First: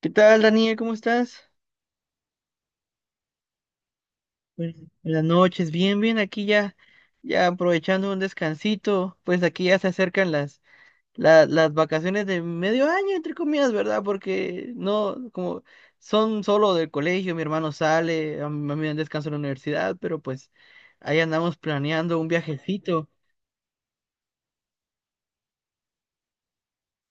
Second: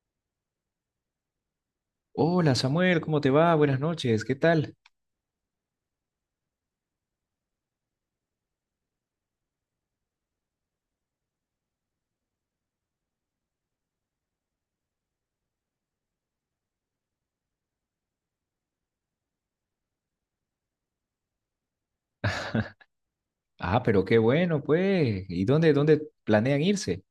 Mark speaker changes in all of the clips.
Speaker 1: ¿Qué tal, Daniel? ¿Cómo estás?
Speaker 2: Hola Samuel, ¿cómo te va? Buenas noches, ¿qué
Speaker 1: Buenas
Speaker 2: tal?
Speaker 1: buenas noches, bien, bien, aquí ya aprovechando un descansito, pues aquí ya se acercan las vacaciones de medio año, entre comillas, ¿verdad? Porque no, como son solo del colegio, mi hermano sale, a mí me dan descanso en la universidad, pero pues ahí andamos planeando un viajecito.
Speaker 2: Ah, pero qué bueno, pues. ¿Y dónde planean irse?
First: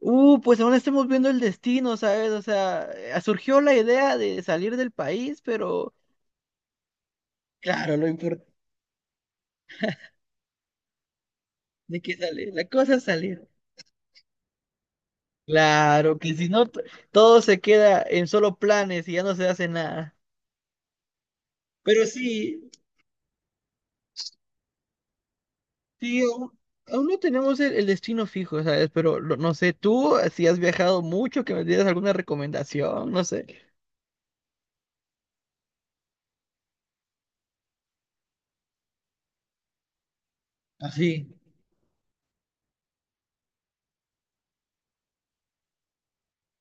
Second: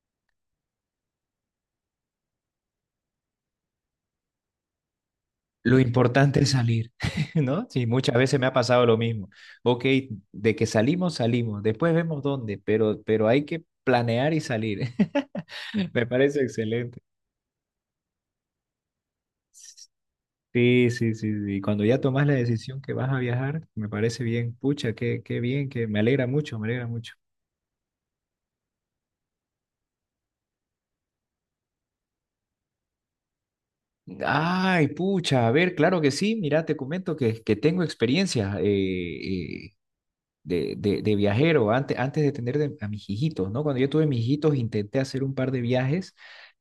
Speaker 1: Pues aún estamos viendo el destino, ¿sabes? O sea, surgió la idea de salir del país,
Speaker 2: Lo
Speaker 1: pero
Speaker 2: importante es salir, ¿no? Sí,
Speaker 1: claro, lo
Speaker 2: muchas veces me
Speaker 1: importante
Speaker 2: ha pasado lo mismo. Ok, de que salimos, salimos, después
Speaker 1: de que
Speaker 2: vemos
Speaker 1: sale,
Speaker 2: dónde,
Speaker 1: la cosa
Speaker 2: pero,
Speaker 1: es
Speaker 2: pero hay
Speaker 1: salir.
Speaker 2: que planear y salir. Me
Speaker 1: Claro, que
Speaker 2: parece
Speaker 1: si no,
Speaker 2: excelente.
Speaker 1: todo se queda en solo planes y ya no se hace nada.
Speaker 2: Sí, sí, sí, sí. Cuando ya
Speaker 1: Pero
Speaker 2: tomas la
Speaker 1: sí,
Speaker 2: decisión que vas a viajar, me parece bien. Pucha, qué bien, que me
Speaker 1: sí,
Speaker 2: alegra
Speaker 1: aún,
Speaker 2: mucho, me alegra
Speaker 1: aún
Speaker 2: mucho.
Speaker 1: no tenemos el destino fijo, ¿sabes? Pero no sé, tú, si has viajado mucho, que me dieras alguna recomendación, no sé.
Speaker 2: Ay, pucha, a ver, claro que sí, mira, te comento que tengo experiencia de
Speaker 1: Así.
Speaker 2: viajero antes de tener a mis hijitos, ¿no? Cuando yo tuve mis hijitos intenté hacer un par de viajes,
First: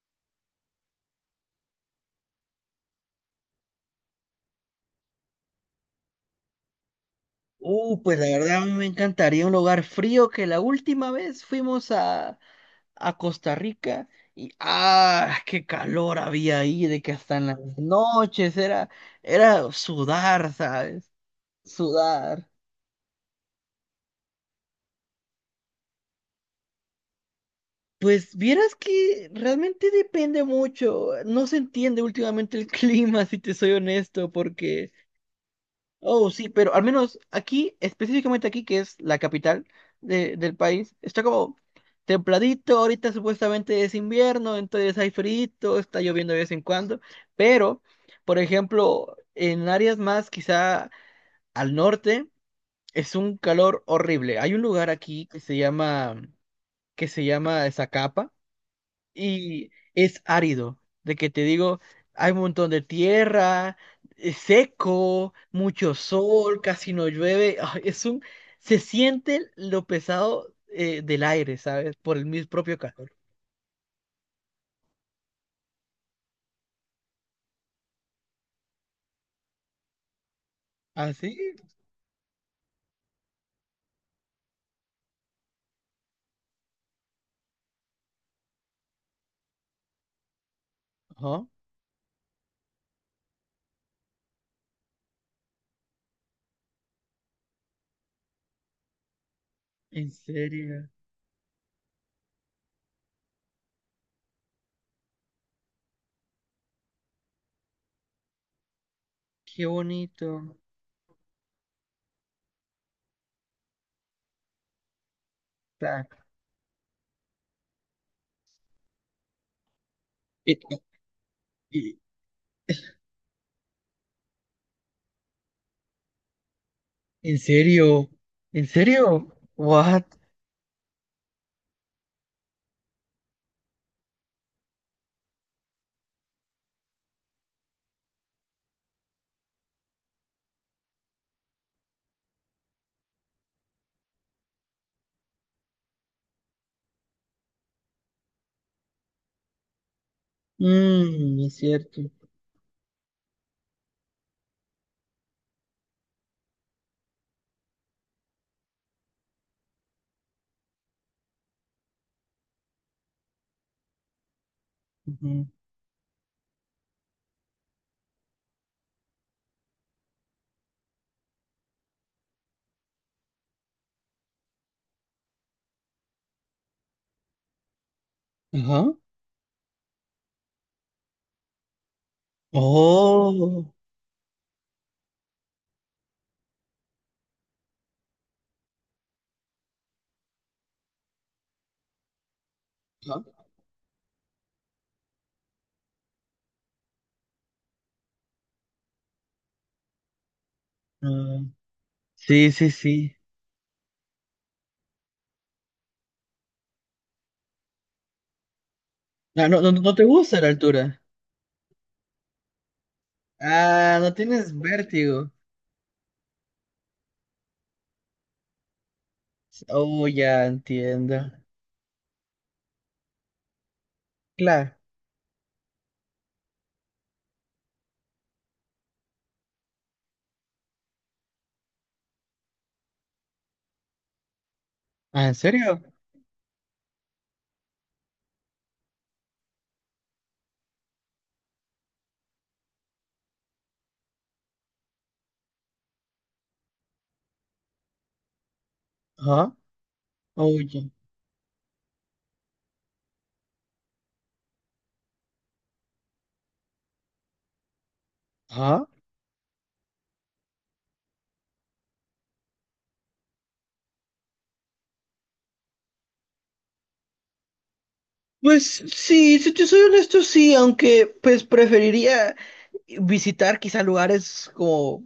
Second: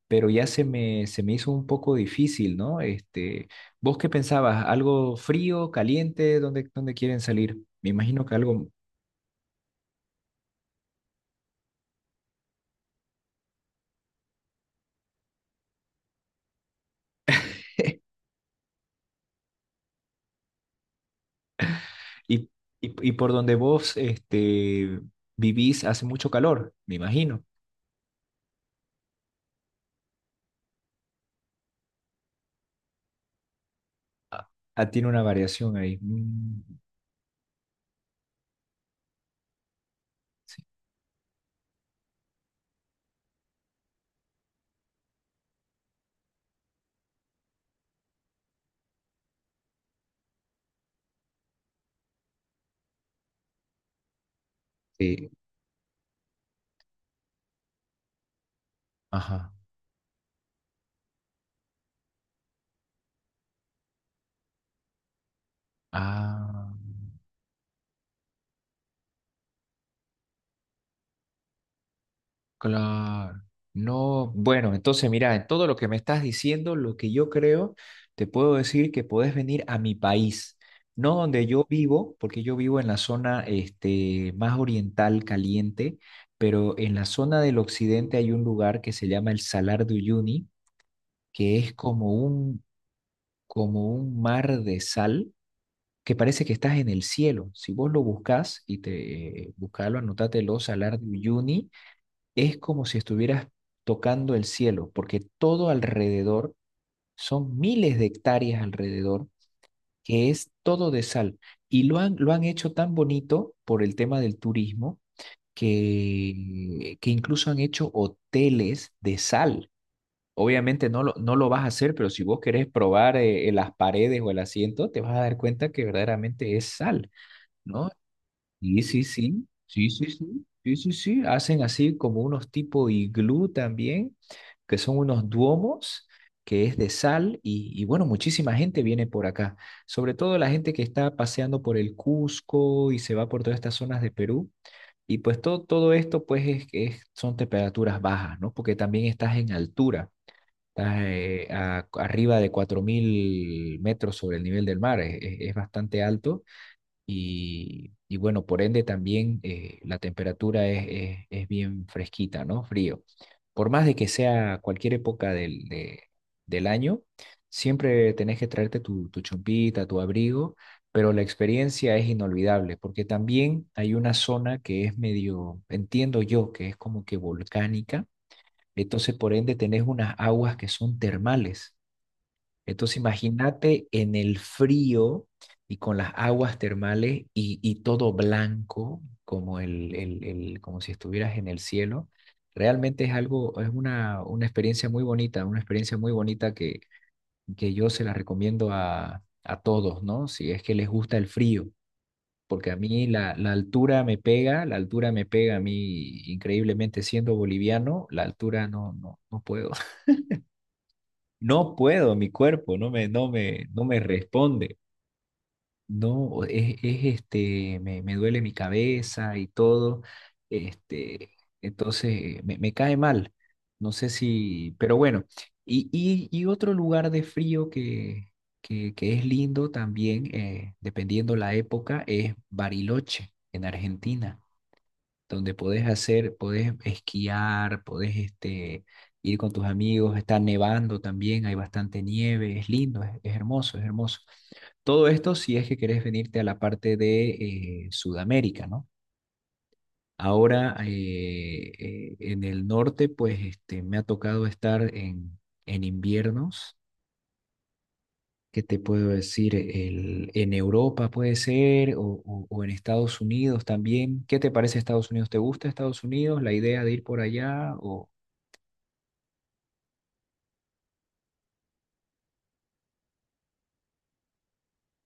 Speaker 2: pero ya se me hizo un poco difícil, ¿no? Este, ¿vos qué pensabas? ¿Algo frío, caliente? ¿Dónde quieren salir? Me
Speaker 1: Pues
Speaker 2: imagino
Speaker 1: la
Speaker 2: que
Speaker 1: verdad a
Speaker 2: algo.
Speaker 1: mí me encantaría un lugar frío que la última vez fuimos a Costa Rica y ¡ah! ¡Qué calor había ahí! De que hasta en las noches era sudar, ¿sabes? Sudar.
Speaker 2: Y, y por donde vos este, vivís hace mucho calor, me imagino.
Speaker 1: Pues vieras que realmente depende mucho. No se entiende últimamente el clima, si te soy honesto,
Speaker 2: Ah, ah,
Speaker 1: porque,
Speaker 2: tiene una variación ahí.
Speaker 1: oh, sí,
Speaker 2: Mm,
Speaker 1: pero al menos aquí, específicamente aquí, que es la capital del
Speaker 2: sí.
Speaker 1: país, está como templadito. Ahorita supuestamente es invierno, entonces hay frío, está lloviendo de vez en cuando. Pero, por ejemplo, en áreas más quizá al norte, es un calor horrible. Hay un lugar aquí
Speaker 2: Sí.
Speaker 1: que se llama Zacapa
Speaker 2: Ajá.
Speaker 1: y es árido, de que te digo, hay un montón de tierra, es seco, mucho sol,
Speaker 2: Ah,
Speaker 1: casi no llueve, ah, es un, se siente lo pesado del aire, ¿sabes? Por el mis propio calor.
Speaker 2: claro. No, bueno, entonces mira, en todo lo que me estás diciendo, lo que yo creo, te puedo decir que podés venir a mi país,
Speaker 1: ¿Ah,
Speaker 2: no
Speaker 1: sí?
Speaker 2: donde yo vivo, porque yo vivo en la zona este, más oriental, caliente, pero en la zona del occidente hay un lugar que se llama el Salar de Uyuni,
Speaker 1: Ajá.
Speaker 2: que es como un, mar de sal que parece que estás en el cielo. Si vos lo buscás y te buscalo,
Speaker 1: En
Speaker 2: anótatelo,
Speaker 1: serio,
Speaker 2: Salar de Uyuni es como si estuvieras tocando el cielo, porque todo alrededor, son miles de hectáreas alrededor,
Speaker 1: qué
Speaker 2: que es
Speaker 1: bonito.
Speaker 2: todo de sal. Y lo han hecho tan bonito por el tema del turismo
Speaker 1: Ta-
Speaker 2: que incluso han hecho hoteles de sal.
Speaker 1: e-
Speaker 2: Obviamente no lo vas a hacer,
Speaker 1: e-
Speaker 2: pero si vos querés probar las paredes o el asiento, te vas a dar cuenta que verdaderamente es sal,
Speaker 1: ¿En
Speaker 2: ¿no?
Speaker 1: serio? ¿En
Speaker 2: Sí, sí,
Speaker 1: serio?
Speaker 2: sí, sí,
Speaker 1: What?
Speaker 2: sí, sí, sí, sí, sí. Hacen así como unos tipo iglú también, que son unos duomos, que es de sal, y bueno, muchísima gente viene por acá, sobre todo la gente que está paseando por el Cusco y se va por todas estas zonas de Perú, y pues todo esto pues es, son temperaturas bajas, ¿no? Porque también estás en altura, estás
Speaker 1: Mm, es cierto.
Speaker 2: arriba de 4.000 metros sobre el nivel del mar, es es bastante alto y bueno, por ende también la temperatura es, es bien fresquita, ¿no? Frío. Por más de que sea cualquier época
Speaker 1: Ujú.
Speaker 2: del año, siempre tenés que traerte tu, chumpita, tu abrigo, pero la experiencia es inolvidable, porque también hay una zona que es medio, entiendo yo, que es como que volcánica,
Speaker 1: Ajá.
Speaker 2: entonces por ende tenés unas aguas que son termales. Entonces
Speaker 1: Oh.
Speaker 2: imagínate en el frío y con las aguas termales y todo blanco, como, como si estuvieras en el cielo. Realmente es
Speaker 1: Ajá.
Speaker 2: algo, es una experiencia muy bonita, una experiencia muy bonita que yo se la recomiendo a todos, ¿no? Si es que les gusta el
Speaker 1: Ah,
Speaker 2: frío,
Speaker 1: sí, sí,
Speaker 2: porque a mí
Speaker 1: sí.
Speaker 2: la altura me pega, la altura me pega a mí increíblemente siendo boliviano, la altura no, no, no
Speaker 1: Ah, no,
Speaker 2: puedo.
Speaker 1: no, no te gusta la altura.
Speaker 2: No puedo, mi cuerpo no me, no me, no
Speaker 1: Ah,
Speaker 2: me
Speaker 1: no tienes
Speaker 2: responde.
Speaker 1: vértigo.
Speaker 2: No, este, me duele mi cabeza y todo,
Speaker 1: Oh, ya entiendo.
Speaker 2: este, entonces me cae mal, no sé
Speaker 1: Claro.
Speaker 2: si, pero bueno, y otro lugar de frío que es lindo también, dependiendo la época, es Bariloche, en Argentina
Speaker 1: Ah, ¿en
Speaker 2: donde
Speaker 1: serio?
Speaker 2: podés hacer, podés esquiar, podés este, ir con tus amigos, está nevando también, hay bastante nieve, es lindo, es hermoso, es hermoso. Todo esto si es que querés venirte a la parte de Sudamérica, ¿no?
Speaker 1: Ajá.
Speaker 2: Ahora
Speaker 1: Oye.
Speaker 2: en el norte, pues este, me ha tocado estar en inviernos. ¿Qué te
Speaker 1: Ajá.
Speaker 2: puedo decir? En Europa puede ser o en Estados Unidos también. ¿Qué te parece Estados Unidos? ¿Te gusta Estados Unidos? ¿La idea de ir por allá? O.
Speaker 1: Pues sí, si te soy honesto, sí, aunque pues preferiría visitar quizá lugares como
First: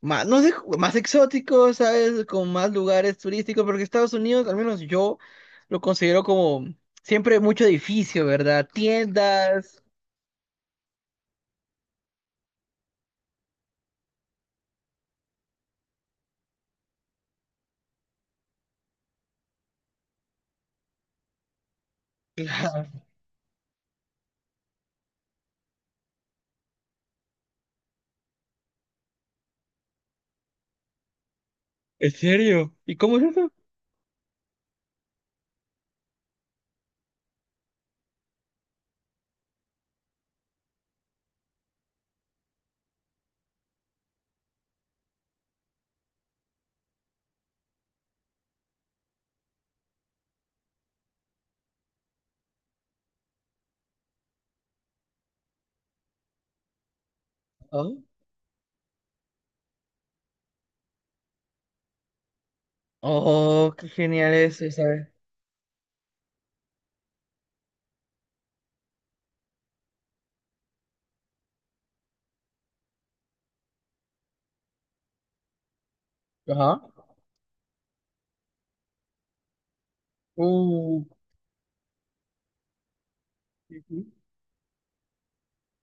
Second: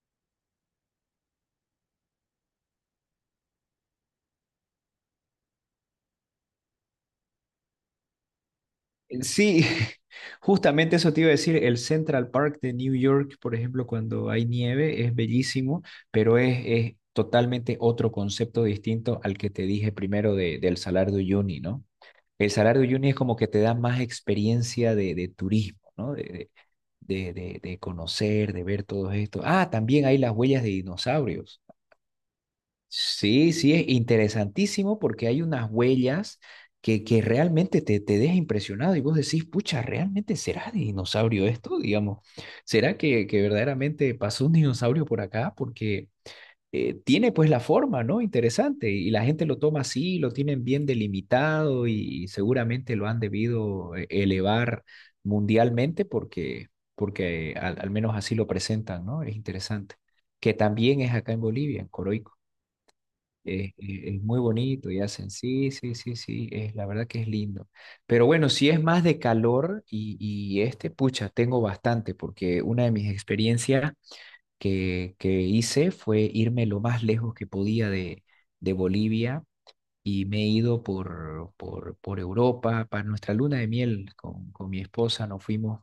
Speaker 1: más, no sé, más exóticos, ¿sabes? Con más lugares turísticos, porque Estados Unidos, al menos yo, lo considero como siempre mucho edificio, ¿verdad?
Speaker 2: Sí,
Speaker 1: Tiendas.
Speaker 2: justamente eso te iba a decir. El Central Park de New York, por ejemplo, cuando hay nieve, es bellísimo, pero es, totalmente otro concepto distinto al que te dije primero del Salar de Uyuni, ¿no? El salario
Speaker 1: Claro.
Speaker 2: junior es como que te da más experiencia de turismo, ¿no? De conocer, de ver todo esto. Ah, también hay las huellas de dinosaurios.
Speaker 1: ¿En serio? ¿Y cómo es eso?
Speaker 2: Sí, sí, es interesantísimo porque hay unas huellas que realmente te deja impresionado y vos decís, pucha, ¿realmente será de dinosaurio esto? Digamos, ¿será que verdaderamente pasó un dinosaurio por acá? Porque tiene pues la forma, ¿no? Interesante. Y la gente lo toma así, lo tienen bien delimitado y seguramente lo han debido elevar mundialmente porque al menos así lo presentan, ¿no? Es interesante. Que también es acá en Bolivia, en Coroico. Es,
Speaker 1: Oh, qué
Speaker 2: es- es
Speaker 1: genial
Speaker 2: muy
Speaker 1: eso,
Speaker 2: bonito y
Speaker 1: ¿sabes?
Speaker 2: hacen, sí, sí, sí, sí, es, la verdad que es lindo. Pero bueno, si es más de calor y este, pucha, tengo bastante porque una de mis experiencias que hice fue irme
Speaker 1: Ajá.
Speaker 2: lo más lejos que podía de Bolivia y me he ido
Speaker 1: Uh,
Speaker 2: por Europa, para nuestra luna de
Speaker 1: Ujú.
Speaker 2: miel con mi esposa, nos fuimos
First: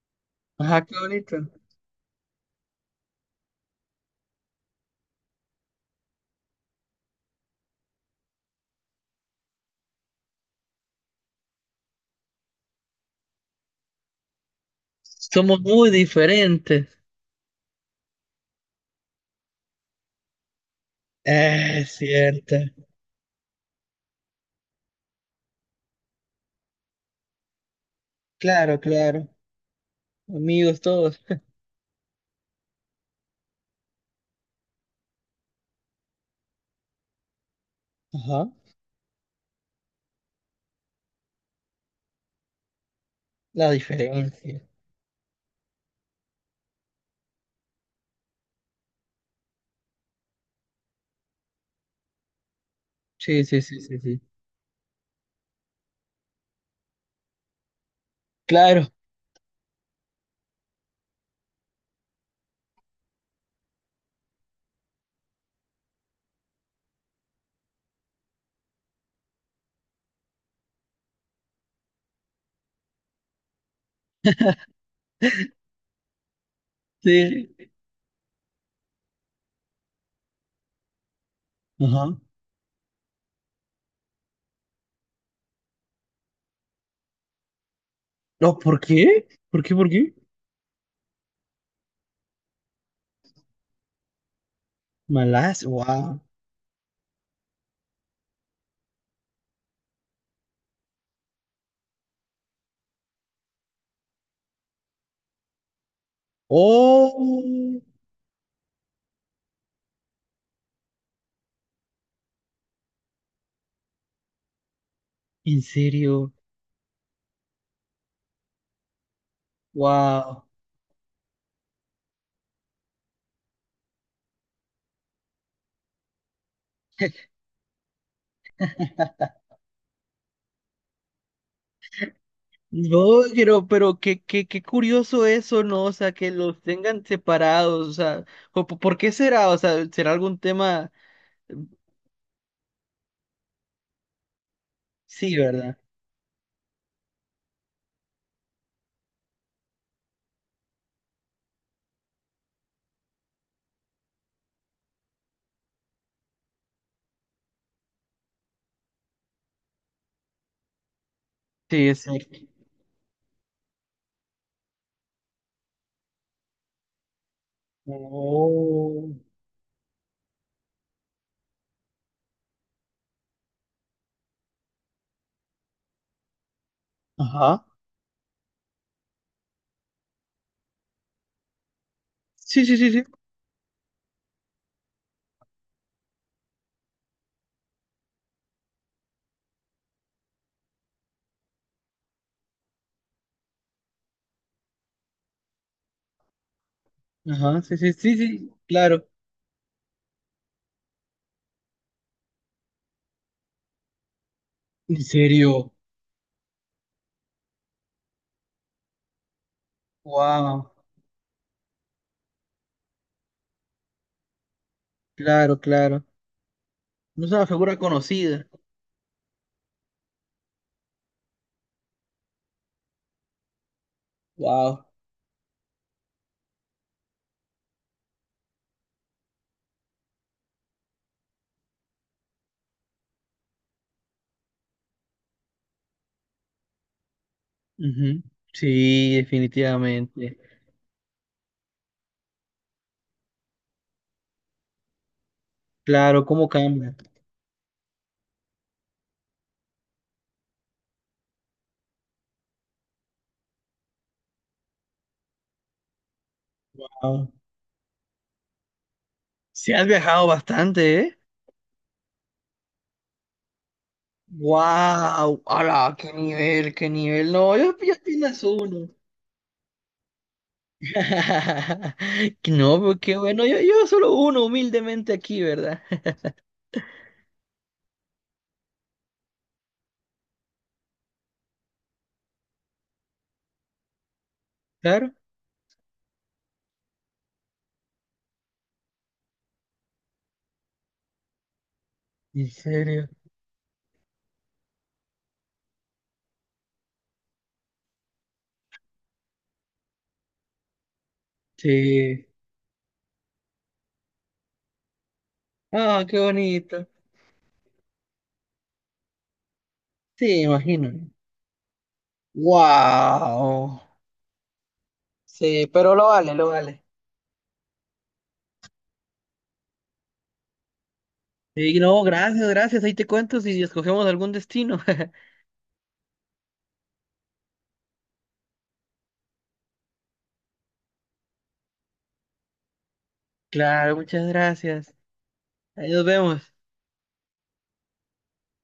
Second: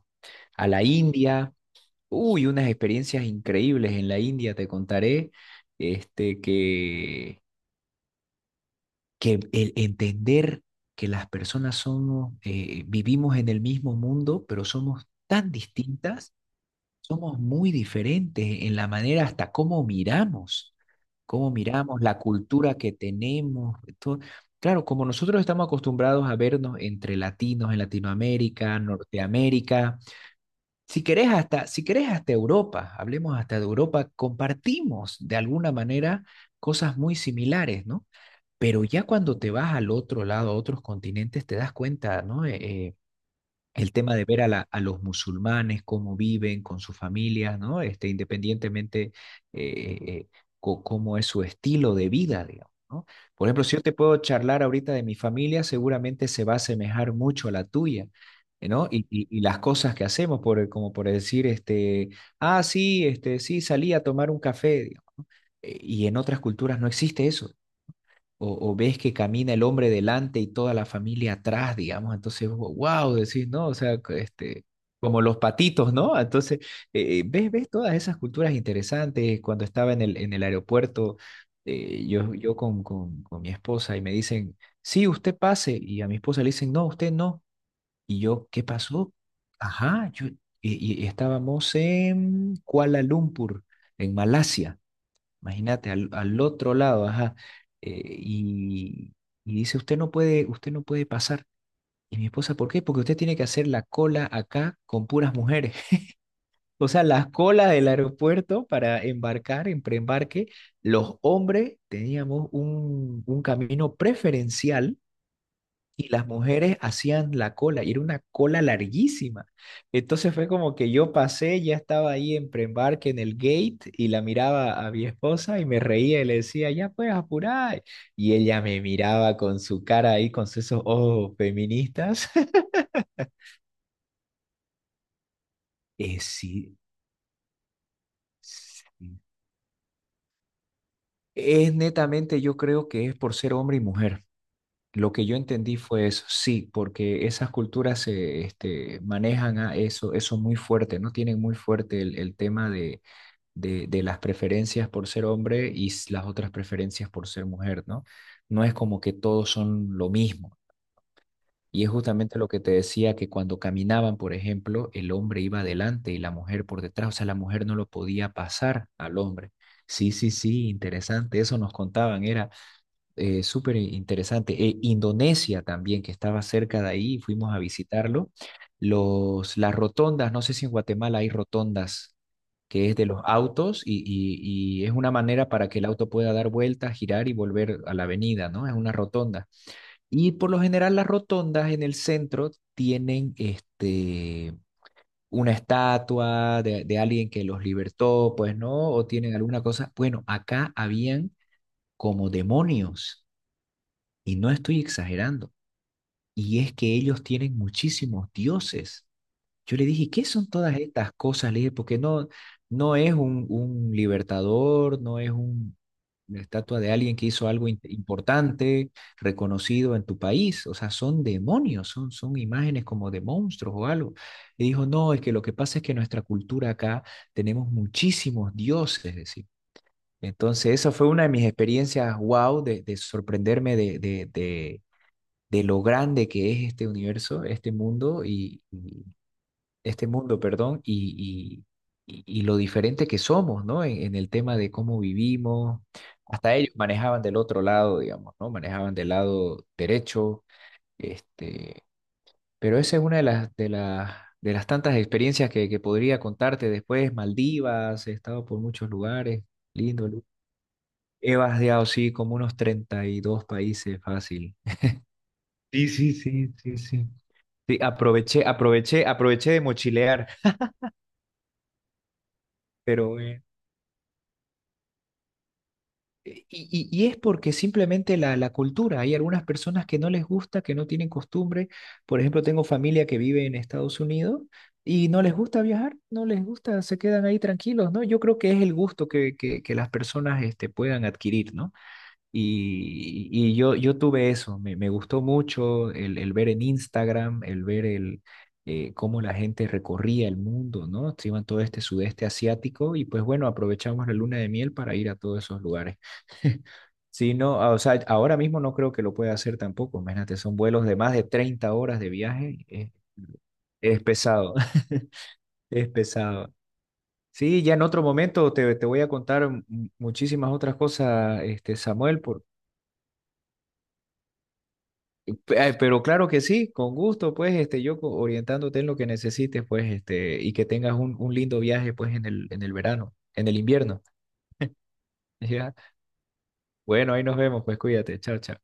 Speaker 2: a la
Speaker 1: Ajá, qué bonito.
Speaker 2: India. Uy, unas experiencias increíbles en la India, te contaré, este, que el entender que las personas somos, vivimos en el mismo mundo, pero somos tan
Speaker 1: Somos muy
Speaker 2: distintas,
Speaker 1: diferentes.
Speaker 2: somos muy diferentes en la manera hasta cómo
Speaker 1: Es
Speaker 2: miramos la
Speaker 1: cierto.
Speaker 2: cultura que tenemos. Todo. Claro, como nosotros estamos acostumbrados a vernos entre latinos en Latinoamérica,
Speaker 1: Claro, claro.
Speaker 2: Norteamérica,
Speaker 1: Amigos
Speaker 2: si
Speaker 1: todos.
Speaker 2: querés hasta, si querés hasta Europa, hablemos hasta de Europa, compartimos de alguna manera cosas muy similares, ¿no?
Speaker 1: Ajá.
Speaker 2: Pero ya cuando te vas al otro lado, a otros continentes, te das cuenta, ¿no?
Speaker 1: La
Speaker 2: El tema de ver a,
Speaker 1: diferencia.
Speaker 2: la- a los musulmanes, cómo viven con sus familias, ¿no? Este, independientemente eh, eh, cómo es su estilo de vida, digamos, ¿no?
Speaker 1: Sí,
Speaker 2: Por
Speaker 1: sí,
Speaker 2: ejemplo, si
Speaker 1: sí,
Speaker 2: yo te
Speaker 1: sí,
Speaker 2: puedo
Speaker 1: sí.
Speaker 2: charlar ahorita de mi familia, seguramente se va a asemejar mucho a la tuya, ¿no?
Speaker 1: Claro.
Speaker 2: Y las cosas que hacemos, como por decir, este, ah, sí, este, sí, salí a tomar un café. Digamos. Y en otras culturas no existe eso o ves que camina el hombre delante y toda la familia atrás, digamos, entonces, wow, decís, ¿no? O sea, que, este, como los patitos, ¿no? Entonces, ves,
Speaker 1: Sí.
Speaker 2: ves todas esas culturas interesantes. Cuando estaba en el, aeropuerto,
Speaker 1: Ajá.
Speaker 2: yo con mi esposa y me dicen, sí, usted pase, y a mi esposa le dicen, no, usted no. Y yo,
Speaker 1: No,
Speaker 2: ¿qué
Speaker 1: ¿por
Speaker 2: pasó?
Speaker 1: qué? ¿Por qué? ¿Por
Speaker 2: Ajá,
Speaker 1: qué?
Speaker 2: y estábamos en Kuala Lumpur, en Malasia.
Speaker 1: Malas.
Speaker 2: Imagínate, al,
Speaker 1: Wow.
Speaker 2: al otro lado, ajá. eh, y, y dice, usted no puede pasar. Y mi esposa, ¿por qué? Porque usted tiene que hacer la cola acá con puras mujeres. O sea, las colas
Speaker 1: Oh,
Speaker 2: del aeropuerto para embarcar, en preembarque, los hombres teníamos un, camino preferencial
Speaker 1: en
Speaker 2: y las
Speaker 1: serio.
Speaker 2: mujeres hacían la cola y era una cola larguísima. Entonces
Speaker 1: Wow.
Speaker 2: fue como que yo pasé, ya estaba ahí en preembarque en el gate y la miraba a mi esposa y me reía y le decía, ya puedes apurar. Y ella me miraba con su cara ahí, con esos ojos feministas.
Speaker 1: No, pero qué, qué, qué curioso eso, ¿no? O sea, que los
Speaker 2: Sí,
Speaker 1: tengan separados, o sea, ¿por qué
Speaker 2: sí.
Speaker 1: será? O sea, ¿será algún tema?
Speaker 2: Es netamente, yo creo que es por ser hombre y mujer. Lo que
Speaker 1: Sí,
Speaker 2: yo
Speaker 1: ¿verdad?
Speaker 2: entendí fue eso, sí, porque esas culturas se manejan a eso, muy fuerte, ¿no? Tienen muy fuerte el tema de de las preferencias por ser hombre y las otras preferencias por ser mujer, ¿no? No es como que todos son lo mismo. Y
Speaker 1: Sí,
Speaker 2: es
Speaker 1: es cierto.
Speaker 2: justamente lo que te decía que cuando caminaban, por ejemplo, el hombre iba adelante y la mujer por detrás, o sea, la mujer no lo podía pasar
Speaker 1: Oh.
Speaker 2: al hombre. Sí, sí, sí, interesante, eso nos contaban, era súper interesante. Indonesia también, que estaba cerca de ahí, fuimos a
Speaker 1: Ajá.
Speaker 2: visitarlo. Las rotondas, no sé si en Guatemala hay rotondas
Speaker 1: Sí, sí,
Speaker 2: que
Speaker 1: sí,
Speaker 2: es
Speaker 1: sí.
Speaker 2: de los autos y es una manera para que el auto pueda dar vueltas, girar y volver a la avenida, ¿no? Es una rotonda. Y por lo general las rotondas en el centro tienen este, una estatua de alguien que
Speaker 1: Ajá,
Speaker 2: los
Speaker 1: sí, sí, sí,
Speaker 2: libertó,
Speaker 1: sí,
Speaker 2: pues, ¿no? O
Speaker 1: claro.
Speaker 2: tienen alguna cosa. Bueno, acá habían como demonios y no estoy
Speaker 1: ¿En
Speaker 2: exagerando.
Speaker 1: serio?
Speaker 2: Y es que ellos tienen muchísimos dioses. Yo le dije, ¿qué son
Speaker 1: Wow.
Speaker 2: todas estas cosas? Le dije, porque no es un, libertador, no es
Speaker 1: Claro, claro.
Speaker 2: una estatua de alguien que
Speaker 1: No es una
Speaker 2: hizo algo
Speaker 1: figura conocida.
Speaker 2: importante, reconocido en tu país. O sea, son demonios, son imágenes como de monstruos o algo. Y dijo,
Speaker 1: Wow.
Speaker 2: no, es que lo que pasa es que nuestra cultura acá tenemos muchísimos dioses, decir. Entonces, esa fue una de mis experiencias, wow, de sorprenderme de lo grande que es este universo, este
Speaker 1: Ujú.
Speaker 2: mundo,
Speaker 1: Sí,
Speaker 2: este
Speaker 1: definitivamente.
Speaker 2: mundo, perdón, y lo diferente que somos, ¿no? En el tema de cómo vivimos.
Speaker 1: Claro, ¿cómo
Speaker 2: Hasta ellos
Speaker 1: cambia?
Speaker 2: manejaban del otro lado, digamos, ¿no? Manejaban del lado derecho, este, pero esa es una de las, de las tantas experiencias que podría contarte después.
Speaker 1: Wow.
Speaker 2: Maldivas, he estado por muchos lugares,
Speaker 1: Sí, has
Speaker 2: lindo. Lindo.
Speaker 1: viajado bastante, ¿eh?
Speaker 2: He vadeado, sí, como unos 32 países, fácil.
Speaker 1: Wow,
Speaker 2: Sí,
Speaker 1: ala, qué
Speaker 2: sí, sí,
Speaker 1: nivel,
Speaker 2: sí,
Speaker 1: qué
Speaker 2: sí.
Speaker 1: nivel. No, yo,
Speaker 2: Sí,
Speaker 1: yo apenas
Speaker 2: aproveché,
Speaker 1: uno.
Speaker 2: aproveché, aproveché de mochilear,
Speaker 1: No, pero qué
Speaker 2: pero eh,
Speaker 1: bueno, yo solo uno humildemente aquí, ¿verdad?
Speaker 2: eh, Y, y- y es porque simplemente la, cultura, hay algunas personas que no les gusta, que no tienen costumbre. Por ejemplo, tengo familia que vive en Estados Unidos y
Speaker 1: Claro.
Speaker 2: no les gusta viajar, no les gusta, se quedan ahí tranquilos, ¿no? Yo creo que es el gusto que las personas este, puedan adquirir, ¿no?
Speaker 1: ¿En serio?
Speaker 2: Y yo tuve eso, me gustó mucho el ver en Instagram, el ver cómo la gente recorría el mundo, ¿no? Se iban todo este
Speaker 1: Sí.
Speaker 2: sudeste asiático y pues bueno, aprovechamos la luna de miel para ir a todos esos lugares.
Speaker 1: Ah, qué bonito.
Speaker 2: Sí, no, ah, o sea, ahora mismo no creo que lo pueda hacer tampoco, imagínate,
Speaker 1: Sí,
Speaker 2: son vuelos de
Speaker 1: imagino.
Speaker 2: más de 30 horas de viaje, es,
Speaker 1: Wow.
Speaker 2: es pesado,
Speaker 1: Sí,
Speaker 2: es
Speaker 1: pero lo vale, lo
Speaker 2: pesado.
Speaker 1: vale.
Speaker 2: Sí, ya en otro momento te voy a contar muchísimas otras cosas, este,
Speaker 1: Sí, no,
Speaker 2: Samuel.
Speaker 1: gracias, gracias. Ahí te cuento si escogemos algún destino.
Speaker 2: Pero claro que sí, con gusto, pues, este, orientándote en lo que necesites, pues, este, y que tengas un, lindo viaje, pues, en el verano, en el
Speaker 1: Claro,
Speaker 2: invierno.
Speaker 1: muchas gracias.
Speaker 2: ¿Ya?
Speaker 1: Ahí nos vemos.
Speaker 2: Bueno, ahí nos vemos, pues, cuídate, chao, chao.